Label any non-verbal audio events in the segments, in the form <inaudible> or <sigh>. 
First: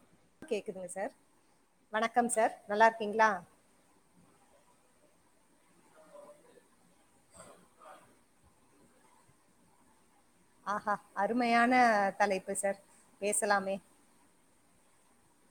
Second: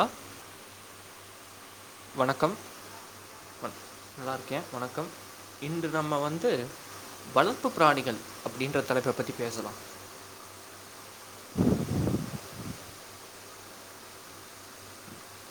ஆ கேக்குதுங்க சார் வணக்கம் சார் நல்லாருக்கீங்களா நல்லாருக்கே வணக்கம் இன்று நம்ம வந்து வளர்ப்பு பிராணிகள் அப்படின்ற தலைப்ப பத்தி பேசலா ஆஹா அருமையான தலைப்பு சார் பேசலாமே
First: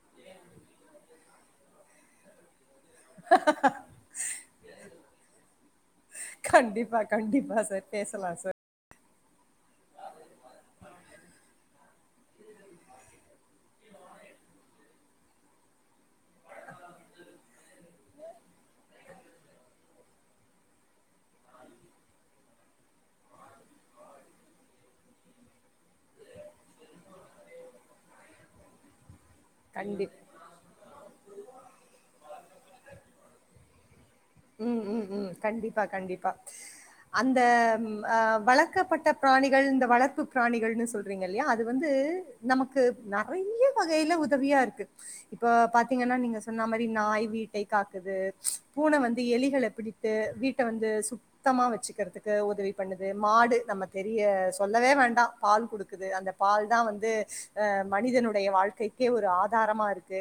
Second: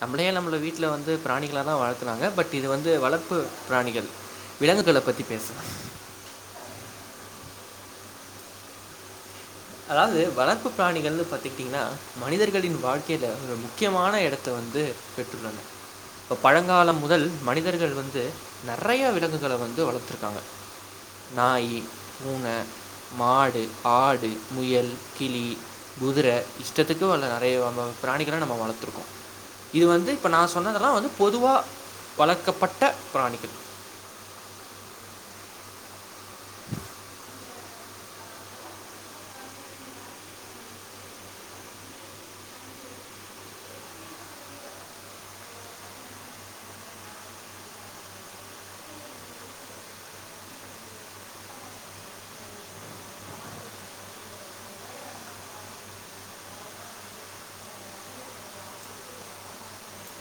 நம்மளே நம்மள வீட்ல வந்து பிரணிகளாதா வாழ்த்தனாங்க பட் இது வந்து வளர்ப்பு பிராணிகள் விலங்குகளைப் பத்தி பேச கண்டிப்பா கண்டிப்பா சார் பேசலா சார் அதாவது வளர்ப்பு பிராணிகள்னு பாத்துக்கிட்டிங்கன்னா மனிதர்களின் வாழ்க்கையில ஒரு முக்கியமான எடத்த வந்து பெற்றுள்ளாங்க இப்ப பழங்காலம் முதல் மனிதர்கள் வந்து நெறைய விலங்குகள வந்து வளத்துருக்காங்க நாய்யி பூனை மாடு ஆடு முயல் கிளி குதிர இஷ்டத்துக்கு அல்ல நெறைய பிராணிகள நம்ம வளத்துருக்கோ இது வந்து கண்டிப்பா இப்போ நா சொன்னதெல்லா வந்து பொதுவ வளர்க்கப்பட்ட ப்ராணிகள் ம் ம் ம் கண்டிப்பா கண்டிப்பா அந்த ம் ஆ வளர்க்கப்பட்ட ப்ராணிகள் இந்த வளர்ப்பு ப்ராணிகள்னு சொல் ங்க இல்லையா அது வந்து நமக்கு நெறைய வகையில உதவியா இருக்கு இப்ப பாத்தீங்கன்னா நீங்க சொன்னா மாரி நாய் வீட்டை காக்குது பூன வந்து எலிகள பிடித்து வீட்ட வந்து சு த்தமா வச்சுக்கிறதுக்கு உதவி பண்ணுது மாடு நம்ம தெரிய சொல்லவே வேண்டா பால் குடுக்குது அந்த பால் தா வந்து அ மனிதனுடைய வாழ்க்கைக்கே ஒரு ஆதாரமா இருக்கு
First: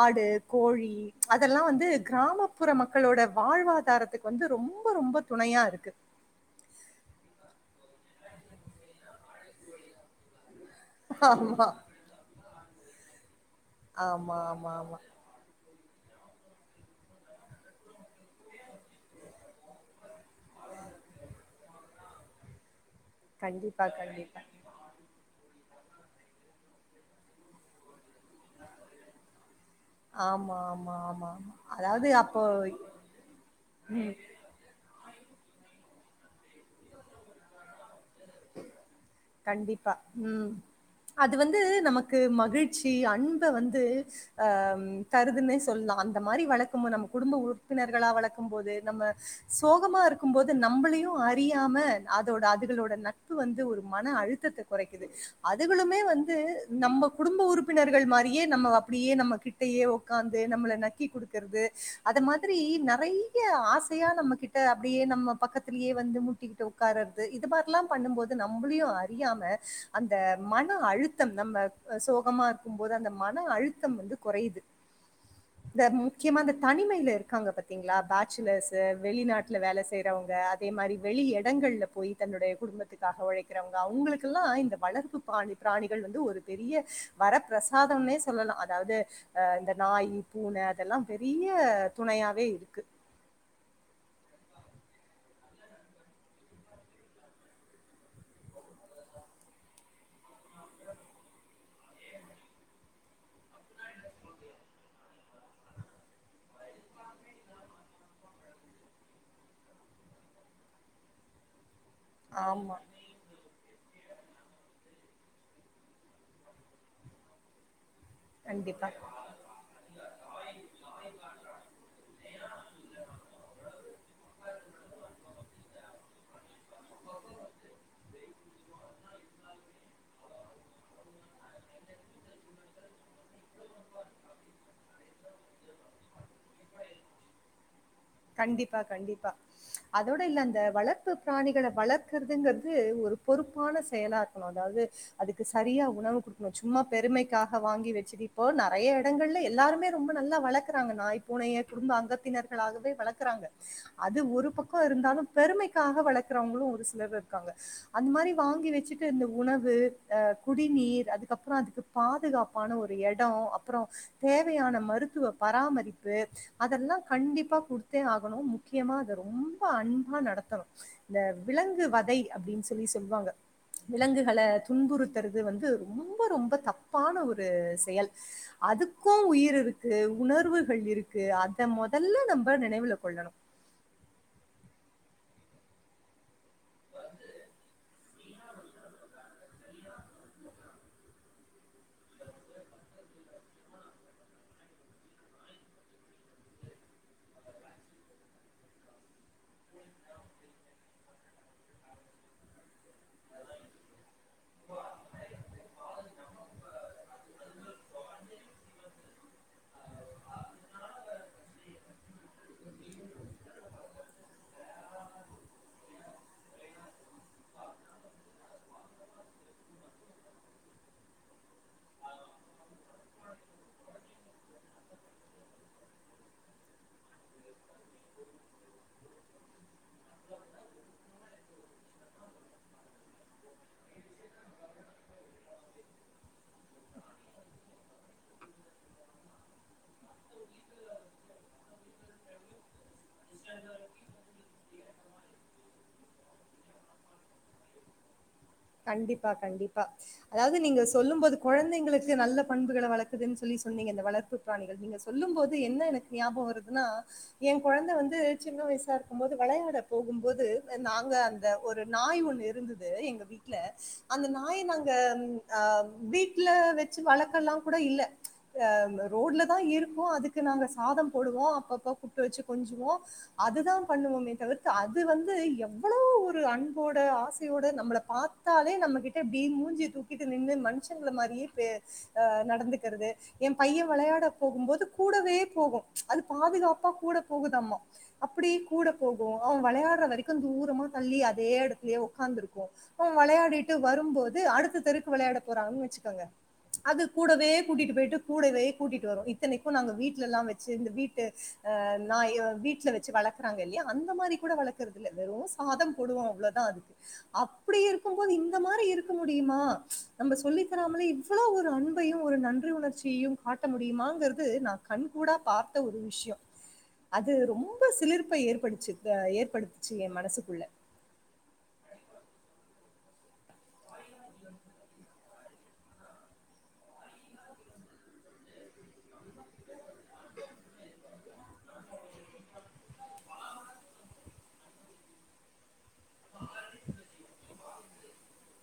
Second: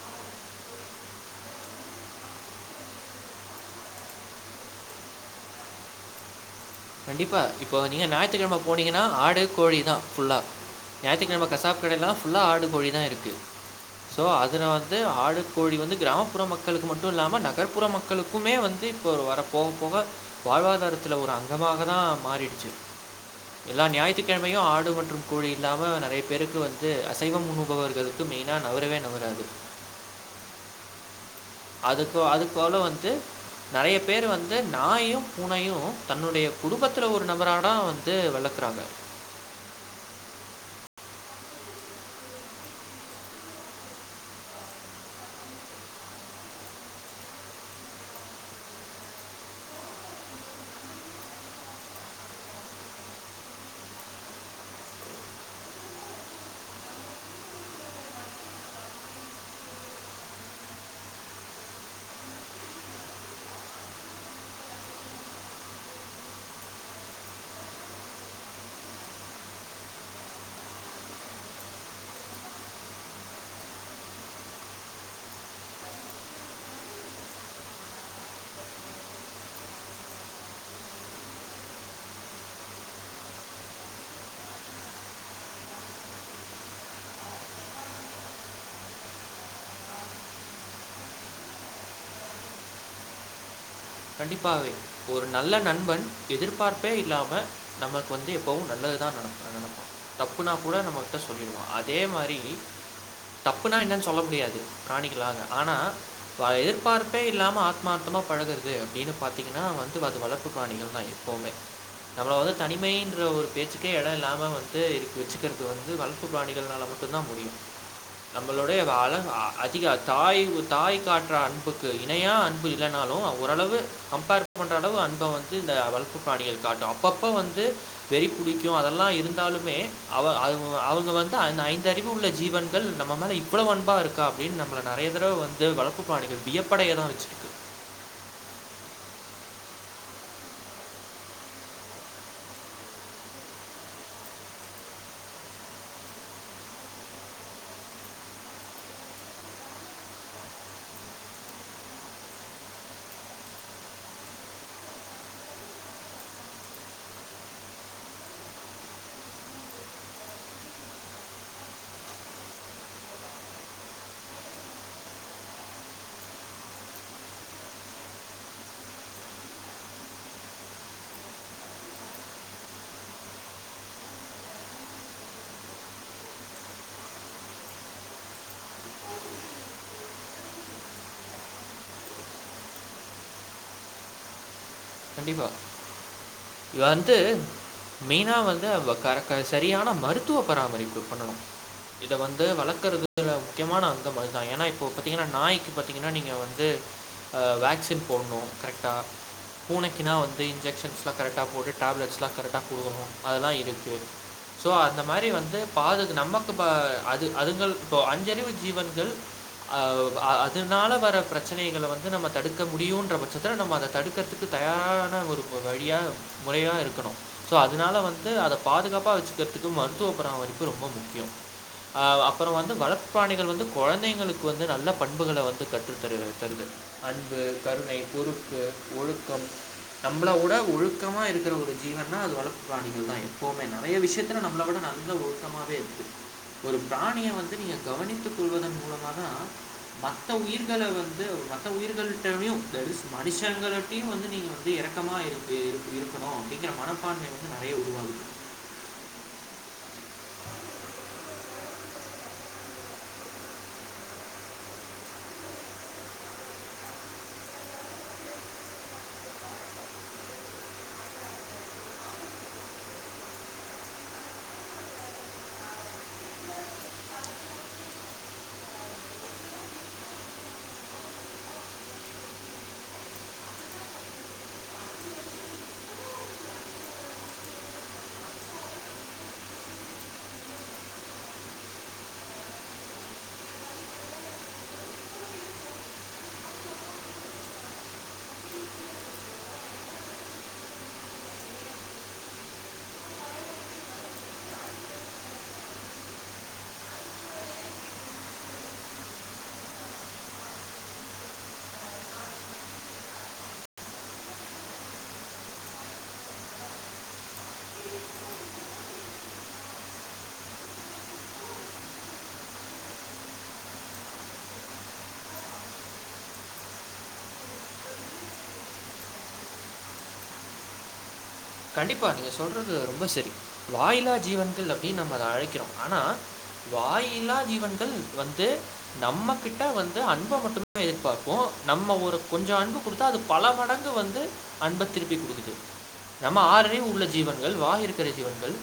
ஆடு கோழி அதெல்லா வந்து கிராமப்புற மக் களோட வாழ்வாதாரத்துக்கு வந்து ரொம்ப ரொம்ப துணையா இருக்கு கண்டிப்பா இப்போ நீங்க ஞாயித்துகெழம போனீங்கன்னா ஆடு கோழி தா ஃபுல்லா ஞாயித்துகெழம ஆமா கசாப்பு கடையெல்லா ஃபுல்லா ஆடு கோழி தா இருக்கு சோ ஆமா அதுல ஆமா ஆமா வந்து ஆடு கோழி வந்து கிராமப்புற மக்களுக்கு மட்டு இல்லாம நகர்புற மக் களுக்குமே வந்து இப்போ வர போக போக வாழ்வாதாரத்தில ஒரு அங்க அதுவாகதா மாறிடுச்சு எல்லா கண்டிப்பா கண்டிப்பா ஞாயித்துக்கெழமையு ஆடு மற்று கோழி இல்லாம நறைய பேருக்கு வந்து அசைவம் உன்னுபவர்களுக்கு மெயினா நவரவே நவராது ஆமா ஆமா ஆமா அதாவது அதுக்கு அது அப்போ போல வந்து நறைய பேர் வந்து நாயு பூனையு தன்னுடைய குடும்பத்துல ஒரு நபரா தா வந்து வளக்கறாங்க கண்டிப்பா ம் அது வந்து நமக்கு மகிழ்ச்சி அன்ப வந்து ஆ ம் தருதுன்னே சொல்லலா அந்த மாரி வளக்கும் போது நம்ம குடும்ப உறுப்பினர்களா வளக்கும் போது நம்ம சோகமா இருக்கும் போது நம்மளையு அறி றியாம அதோட அதுகளோட நட்பு வந்து ஒரு மன அழுத்தத்த கொறைக்குது அதுகளுமே வந்து நம்ம குடும்ப உறுப்பினர்கள் மாரியே நம்ம அப்படியே நம்ம கிட் கிட்டயே ஒக்காந்து நம்மள நக்கி குடுக்கறது அத மாரி நறைய ஆசையா நம்ம கிட் ட அப்படியே நம்ம பக்கத்திலேயே வந்து மு ட்டிகிட்டு உட்கார்றது இது மாரில்லா பண்ணும் போது நம்மளையு அறியாம அந்த மன அழுத்தம் நம்ம சோகமா இருக்கும்போது அந்த மன அழுத்தம் வந்து குறையுது இந்த முக்கியமா அந்த தனிமையில இருக்காங்க பாத்தீங்களா பேச்சலர்ஸ் வெளிநாட்டுல வேல செய்யறவங்க அதே மாரி வெளி எடங்கள்ல போயி தன்னுடைய குடும்பத்துக்காக ஒழைக்கிறவங்க அவங்களுக்கெல்லா இந்த வளர்ப்பு பாணி பிராணிகள் வந்து ஒரு பெரிய வரப்பிரசாதம்னே சொல்லலா அதாது அ இந்த நாயி பூன அதெல்லா பெரிய துணையாவே இருக்கு கண்டிப்பாவே ஒரு நல்ல நண்பன் எதிர்பார்ப்பே இல்லாம நம்மளுக்கு வந்து எப்பவு நல்லதுதா அத நப்பனா தப்புனா கூட நம்மகிட்ட சொல்லிருவா அதே மாரி தப்புனா என்னன்னு சொல்ல முடியாது பிராணிக்கல்லா ஆனா பா எதிர்பார்ப்பே இல்லாம ஆத்மார்த்தமா பழகுற து அப்டின்னு பாத்தீங்கன்னா வந்து அது வளர்ப்பு பிராணிகள் தா எப்பவுமே நம்மள வந்து ஆமா. தனிமைன்ற ஒரு பேச்சு மே எடோ இல்லாம வந்து இது வெச்சுக்கிறது வந்து வளர்ப்பு பிராணிகள்னால மட்டுந்தா முடியு நம்மளுடைய கண்டிப்பா. வாழ ஆ அதிக தாய்வு தாய் காட்ற அன்புக்கு இணையா அன்பு இல்லனாலு அவ ஓரளவு கம்பேர் பண்ற அளவு அன்ப வந்து இந்த வளப்பு பிராணிகள் காட்டும அப்பப்போ வந்து வெறி புடிக்கு அதெல்லா இருந்தாலுமே அவ அவ அவூங்க வந்து ஐந்தறிவு உள்ள ஜீவன் கள் நம்ம மேல இவ்ளோ அன்பா இருக்கா அப்டின்னு நம்ம நறைய தடவ வந்து வளப்பு பிராணிகள் வியப்படைய தா வெச்சிருக்கு கண்டிப்பா கண்டிப்பா அதோட இல்ல அந்த வளர்ப்பு பிராணிகள வளக்கறதுங்கிறது ஒரு பொறுப்பான செயலா அதாது அதுக்கு சரியா உணவு குடுக்கணு சும்மா பெருமைக்காக வாங்கி வச்சிட்டு இப்போ நறைய எடங்கள்ல எல்லாருமே ரொம்ப நல்லா வளர்க்குறாங்க நாய் பூனைய குடும்ப அங்கத்தினர்களாகவே வளக்குறாங்க அது ஒரு பக்கோ இருந்தாலு பெருமைக்காக வளக்கறவங்களு ஒரு சிலர் இருக்காங்க அந்த மாரி வாங்கி வெச்சுட்டு இருந்த உணவு ஆ குடிநீர் அதுக்கப்றோ அதுக்கு பாதுகாப்பான ஒரு எடோ அப்றோ தேவையான மருத்துவ பராமரிப்பு அதெல்லா கண்டிப்பா குடுத் தே ஆகணு முக்கியமா அத ரொம்ப அன்பா நடத்தணு இந்த விலங்கு வதை அப்டின்னு சொல்லி சொல்லுவாங்க விலங்குகள துன்புறுத்துறது வந்து ரொம்ப ரொம்ப தப்பான ஒரு செயல் அதுக்கு உயிர் இருக்கு உணர்வுகள் இருக்கு அத முதல்ல நம்ம நம்ப நினைவுல கொள்ளணு கண்டிப்பா இவ வந்து மெயினா வந்து அவ க க செரியான மருத்துவ பராமரிப்பு பண்ணனு இத வந்து வளக்குறது வந்து முக்கியமான அங்கம் அதுதா ஏன்னா இப்போ பாத்தீங்கனா நாய்க்கு பாத்தீங்கனா நீங்க வந்து ஆ வேக்சின் போட்ணு கரெக்டா பூனைக்குன்னா வந்து இன்ஜெக்ஷன்ஸ்லா கரெக்டா௱போட்டு டேப்லெட்ஸ்லா கரெக்டா குடுக்கணு அதெல்லா இருக்கு சோ அந்த மாரி வந்து பாது நமக்கு அ அது அதுங்க இப்போ அஞ்சறிவு ஜீவன்கள் அதனால வர பிரச்சனைகள வந்து நம்ம தடுக்க முடியுன்ற பட்சத்துல நம்ம அத தடுக்கறதுக் தயாரான ஒரு வழியா முறையா இருக்கணு சோ அதனால வந்து அத பாதுகாப்பா வச்சிக்கறதுக்கு மருத்துவ பராமரிப்பு ரொம்ப முக்கியம் அ அப்பற வந்து வளர்ப்பு பிராணிகள் வந்து கொழந்தைங்களுக் வந்து நல்ல பண்புகள வந்து கத்துத்தருகி தருது அன்பு கருணை பொறுப்பு ஒழுக் கும் நம்மளவுட ஒழுக்கமா இருக்கிற ஒரு ஜீவன்னா அது வளர்ப்பு பிராணிகள் தா எப்பவுமே நறைய விஷயத்துல நம்மள விட நல்ல நல்ல ஒழுக்கமாவே இருக்கு ஒரு பிராணிய வந்து நீங்க கவனித்துக் கொள்வதன் மூலமாதா மத்த உயிர்கள வந்து மத்த உயிர்கள்கிட்டயு தேர் ஈஸ் மனுஷங்களட்டயு வந்து நீங்க வந்து இரக்கமா இருக்கு இருக்கணு அப்டிங்கிற மனப்பான்மை வந்து நறைய உருவாகுது கண்டிப்பா கண்டிப்பா அதாவது நீங்க சொல்லும்போது கொழந்தைங்களுக்கு நல்ல பண்புகள வளக்குதுன்னு சொல்லி சொன்னீங்க இந்த வளர்ப்பு பிராணிகள் நீங்க சொல்லும் போது என்ன எனக்கு ஞாபகம் வருதுன்னா என் கொழந்த வந்து சின்ன வயசா இருக்கும் போது விளையாட போகும்போது நாங்க அந்த ஒரு நாய் ஒண்ணு இருந்தது எங்க வீட் ல அந்த நாயை நாங்க அ வீட்ல வச்சு வளக்கல்லா கூட இல்ல அ ரோட்ல தா இருக்கு அதுக்கு நாங்க சாதம் போடுவோ அப்பப்ப கூப்ட்டு வச்சு கொஞ்சுவோ அதுதா பண்ணுவோமே தவிர்த்து அது வந்து எவ்ளோ ஒரு அன்போட ஆசையோட நம்மள பா த்தாலே நம்மகிட்ட இப்டி மூஞ்சிய தூக்கிட்டு நின்னு மனுஷங்கள மாறியே பே அ நடந்துக்கறது என் பையன் விளையாட போகும்போது கூடவே போகு அது பாதுகாப்பா கூட போகுதாம்மா அப்டியே கூட போகு அவன் விளையாட்ற வரைக்கு தூரமா தள்ளி அதே இடத்துலயே உக்காந்துருக்கு அவன் விளையாடிட்டு வரும்போது அடுத்த தெருக்கு விளையாட போறான் வச்சுக்குங்க அது கூடவே கூட்டிட்டு போயிட்டு கூடவே கூட்டிட்டு வரு இத்தனைக்கு நாங்க வீட்ல எல்லா வச்சு இந்த வீட்டு அ நாய் வீட்ல வச்சு வளக்குறாங்க இல்லையா அந்த மாரி கூட வளக்கறது இல்ல வெறு சாதம் போடுவோ அவ்ளோதா அதுக்கு அப் டி இருக்கும்போது இந்த மாரி இருக்க முடியுமா நம்ம சொல்லி தராமலே இவ்ளோ ஒரு அன்பையு ஒரு நன்றி உணர்ச் சியு காட்ட முடியுமாங்கிறது நா கண்கூடா பார்த்த ஒரு விஷயம் அது ரொம்ப சிலிர்ப்ப ஏற்படுச்சு ஏற்படுத்துச்சு என் மனசுக்குள்ள கண்டிப்பா நீங்க சொல்றது ரொம்ப செரி வாயில்லா ஜீவன்கள் அப்டின்னு நம்ம அத அழைக்கிறோ ஆனா வாயில்லா ஜீவன்கள் வந்து நம்மக் கிட்ட வந்து அன்ப மட்டுமே எதிர்பாக்கு நம்ம ஒரு கொஞ்ச அன்பு குடுத்தா அது பல மடங்கு வந்து அன்ப திருப்பி் குடுக்குது நம்ம ஆறு அறிவு உள்ள ஜீவன் கள் வாய் இருக்குற ஜீவன்கள்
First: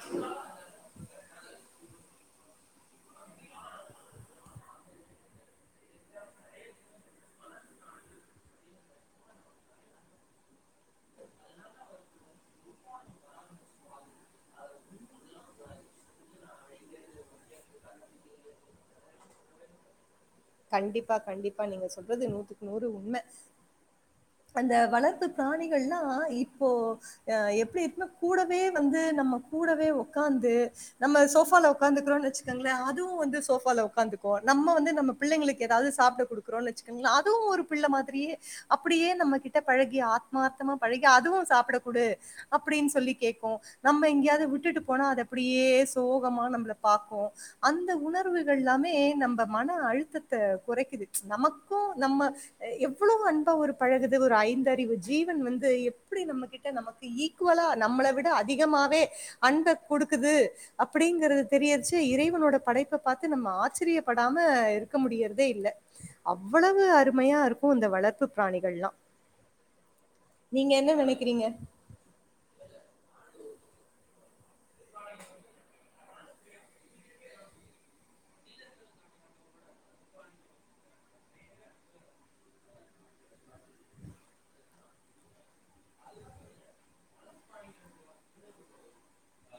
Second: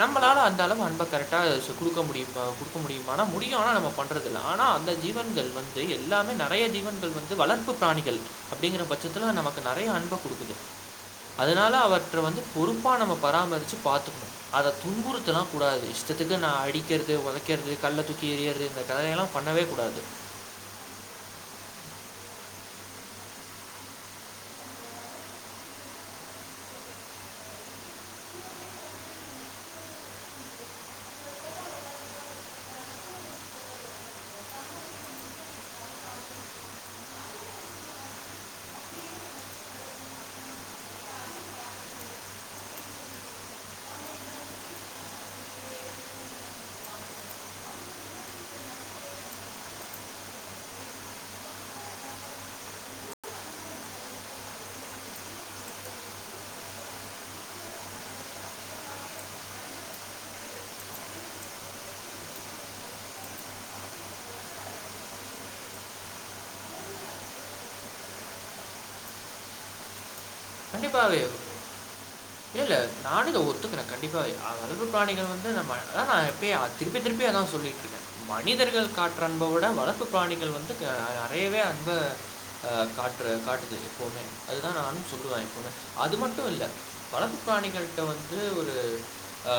நம்மளால அந்த அளவு அன்ப கரெக்டா குடுக்க முடியுமா குடுக்க முடியுமான்னா முடியு ஆனா நம்ம பண்ண றதில்ல ஆனா அந்த ஜீவன்கள் வந்து எல்லாமே நறைய ஜீவன்கள் வந்து வளர்ப்பு பிராணிகள் அப்டிங்கிற பட்சத்துல நமக்கு நறைய அன்ப குடுக்குது <inaudible> அதனால அவர் ற்ற வந்துப் பொறுப்பா நம்ம பராமரிச்சு பாத்துக்னு அதத் துன்புறுத்தலாங் கூடாது இஷ்டத்துக்கு நா அடிக்கிறது ஒதைக்கிறது கல்லத் தூக்கி எரியர்து இந்தக் கதையெல்லாம் பண்ணவே கூடாது கண்டிப்பா கண்டிப்பா நீங்க சொல்றது நூத்துக்கு நூறு உண்ம அந்த வளர்ப்புப் பிராணிகள்லா இப்போ அ எப்டி இக்மேக் கூடவே வந்து நம்மக் கூடவே உக்காந்து நம்ம சோபால உக்காந்துக்றோன் வச்சுக்கங்ளே அதுவு வந்து சோபால உக்காந்துக்கு நம்ம வந்து நம்ம பிள்ளைங்ளுக்கு எதாவ்து சாப்டக் குடுக்றோன் வச்சுகங்ளே அதுவு ஒரு பிள்ள மாதிரியே அப் அப்டியே நம்ம கிட்ட பழகி ஆத்மார்த்தமா பழகி அதுவு சாப்ட குடு அப்டின் சொல்லி கேக்கு நம்ம எங்கியாவது விட்டுட்டுப் போனா அதப் அப்டியே சோகமா நம்ள பாக்கு அந்த உணர்வுகள் ல்லாமே நம்ப மன அழுத்தத்த கொறைக்கிது நமக்கு நம்ம அ எவ்ளவு அன்பா ஒருப் பழகுது ஒரு ஐந்தறிவு ஜீவன் வந்து எப்டி நம்ம கிட்ட நமக்கு ஈக்குவலா நம்மள விட அதிகமாவே அன்பக் குடுக்குது அப்டிங்கறது தெரியச்சு இறைவனோடப் படைப்ப பாத்து நம்ம ஆச்சரியப்படாம இருக்க முடியறதே இல்ல அவ்ளவு அருமையா இருக்கு இந்த வளர்ப்புப் பிராணிகள்லா கண்டிப்பாவே நினைக்கிறீங்க இல்ல இல்ல நானு இத ஒத்துக்கற கண்டிப்பா அ அழகுப் பிராணிகள் வந்து நம்ம அதா நா எப்பயே திருப்பி திருப்பி அதா சொல்லிட்ருக்கே மனிதர்கள் காற்ற அன்ப விட வளர்ப்புப் பிராணிகள் வந்து க அறையவே அன்ப அ காட்ற காட்டுது எப்பவுமே அதுதா நானு சொல்லுவே அது மட்டு இல்ல வளர்ப்பு பிராணிகள்ட்ட வந்து ஒரு அ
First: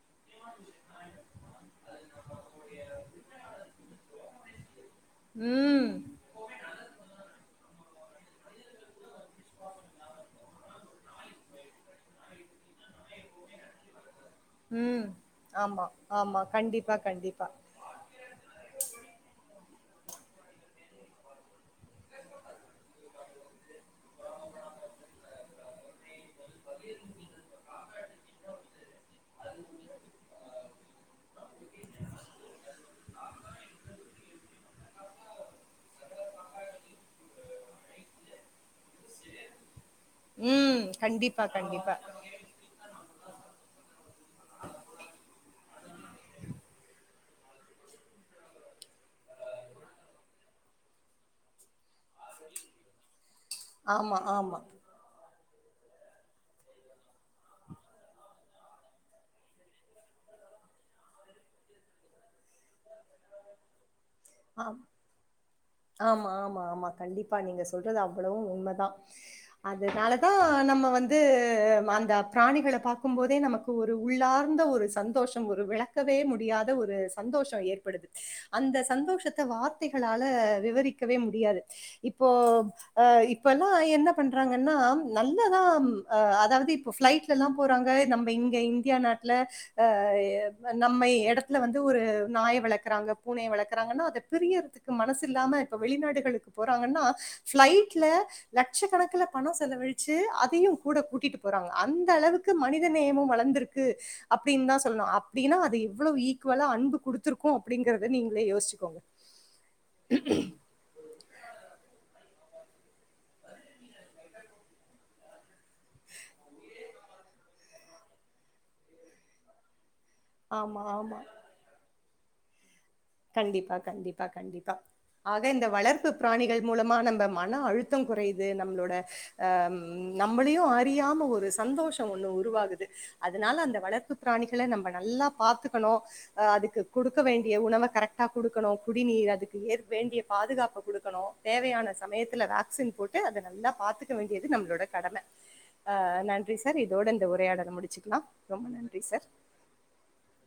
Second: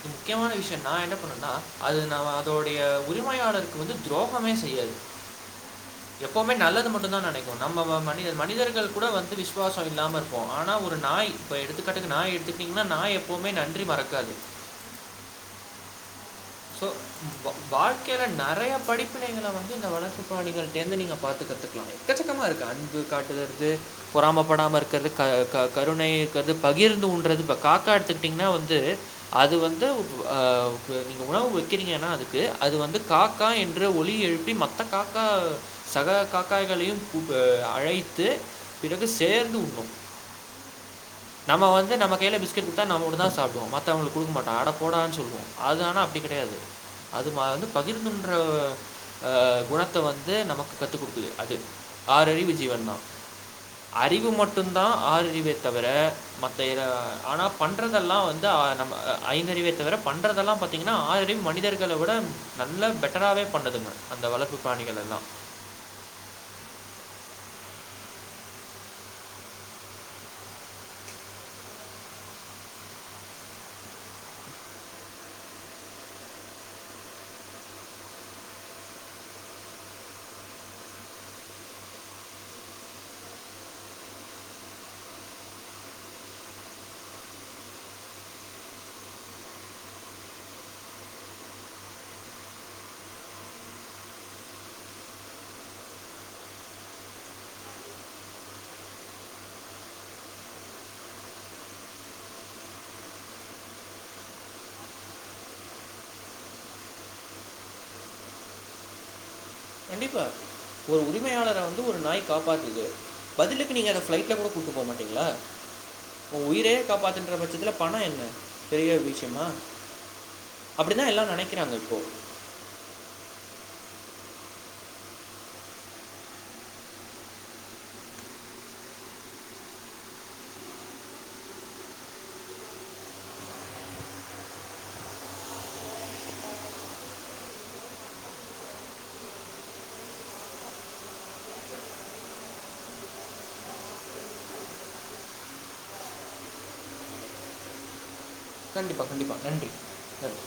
இது முக்கியமான விஷ்யோ நா என்னப் பண்ணனா அது நம் அதோடைய உரிமையாளருக்கு வந்து துரோகமே செய்யாது ம் எப்பவுமே நல்லது மட்டுந்தா நெனைக்கு நம்ம ம மனிதர் மனிதர்கள் கூட வந்து விஷ்வாச் இல்லாம இருப்போ ஆனா ஒரு நாய் இப்ப எடுத்துக்காட்டுக்கு நாய் எடுத்துக்ட்டீங்னா நாய் எப்பவுமே நன்றி மறக்காது ம் ஆமா ஆமா கண்டிப்பா கண்டிப்பா வாழ்க்கைல நெறையப் படிப்பினைகள வந்து இந்த வளர்ப்புப் பிராணிகள்ட்டேந்து நீங்க பாத்து கத்து எக்கச்சக்கமா இருக்கு அன்பு காட்டுலறது பொறாமப்படாம இருக்கறது க க கருணை இருக்கறது பகிர்ந்து உண்றது இப்ப காக்கா எடுத்துக்கிட்டீங்னா வந்து அது வந்து அ <unintelligible> உணவு வக்கிறீங்கன்னா அதுக்கு அது வந்து காக்கா என்று ஒலி எழுப்பி மத்தக் காக்கா சக காக்காய்களையும் குப்பே அழைத்து பிறகு சேர்ந்து உண்ணும் ம் கண்டிப்பா நம்ம வந்து கண்டிப்பா நம்ம கைலபிச் க்கேட் குடுத்த நம்ம மட்டுந்தா சாப்டுவோ மத்தவுங்களுக் குடுக்க மாட்டா அடப் போடான் சொல்லுவோ அது ஆனா அப்டி கெடையாது அதுமா வந்து பகிர்ந்துன்ற அ அ குணத்த வந்து நமக்கு கத்து குடுக்குது அது ஆறறிவு ஜீவன்தா ஆமா அறிவு ஆமா மட்டுந்தா ஆறறிவேத் தவிர மத்த எர ஆனாப் பண்றதெல்லா வந்து ஆ நம்ம அ ஐந்தறிவேத்தவிரப் பண்றதெல்லாம் பத் தீங்கனா ஆறறிவு மனிதர்கள விட நல்ல பெட்டராவேப் பண்ணுதுங்க அந்த வளர்ப்புப் ஆ பிராணிகள் எல்லா ஆமா ஆமா ஆமா கண்டிப்பா நீங்க சொல்றது அவ்வளவு உண்மதா அதனாலதா நம்ம வந்து அந்தப் பிராணிகள பாக்கும் போதே நமக்கு ஒரு உள்ளார்ந்த ஒரு சந்தோஷம் ஒரு விளக்கவே முடியாத ஒரு சந்தோஷோ ஏற்படுது அந்த சந்தோஷத்த வார்த்தைகளால விவரிக்கவே முடியாது இப்போ அ இப்பெல்லா என்ன பண்றாங்கன்னா நல்லதாம் அ அதாவது இப் இப்ப ஃபிளைட்ல எல்லா போறாங்க நம்ம இங்க இந்தியா நாட்டுல அ நம்ம எடத்துல வந்து ஒரு நாய வளக்கறாங்க பூனைய வளக்கறாங்கன்னா அத பிரியறதுக்கு மனசு இல்லாம இப்ப வெளிநாடுகளுக்கு போறாங்கன்னா ஃபிளைட்ல லட்சக்கணக்குல பணோ செலவழிச்சு அதையு கூட கூட்டிட்டு போறாங்க அந்த அளவுக் கு மனித நேயமு வளந்துருக்கு அப்டின்னுதா சொல்னு அப்டின்னா அது இவ்ளோ ஈக்குவலா அன்பு குடுத்துருக்கு அப்டிங்கறத நீங்களே யோசிச்சுக்கோங்க கண்டிப்பா ஒரு உரிமையாளரா வந்து ஒரு நாய் காப்பாத்துது பதிலுக்கு நீங்க அத ஃபிளைட்ல கூட கூப்ட்டு போ மாட்டீங்ளா ஓ உயிரே பாத்தன்ற பட்சத்தில்ல பணோ என்ன பெரிய விஷயமா ஆமா அப்டித்தா ஆமா எல்லா நெனைக்க க்கிறாங்க இப்போ கண்டிப்பா கண்டிப்பா கண்டிப்பா ஆக இந்த வளர்ப்பு பிராணிகள் மூலமா நம்ம மன அழுத்தோ கொறையுது நம்ளோட ஆ நம்மளையு அறியாம ஒரு சந்தோஷோ ஒன்னு உருவாகுது அதனால அந்த வளர்ப்பு பிராணிகள நம்ம நல்லா பாத்துக்கணு ஆ அதுக்கு குடுக்க வேண்டிய உணவ கரெக்டா குடுக்கணு குடிநீர் அதுக்கு ஏற் வேண்டிய பாதுகாப்ப குடுக்கணு தேவையான சமயத்துல வேக்சின் போட் ட்டு அத நல்லா பாத்துக்க வேண்டியது நம்மளோட கடம ஆ நன்றி சார் இதோட இந்த உரையாடல முடிச்சுக்கலா கண்டிப்பா கண்டிப்பா நன்றி நன்றி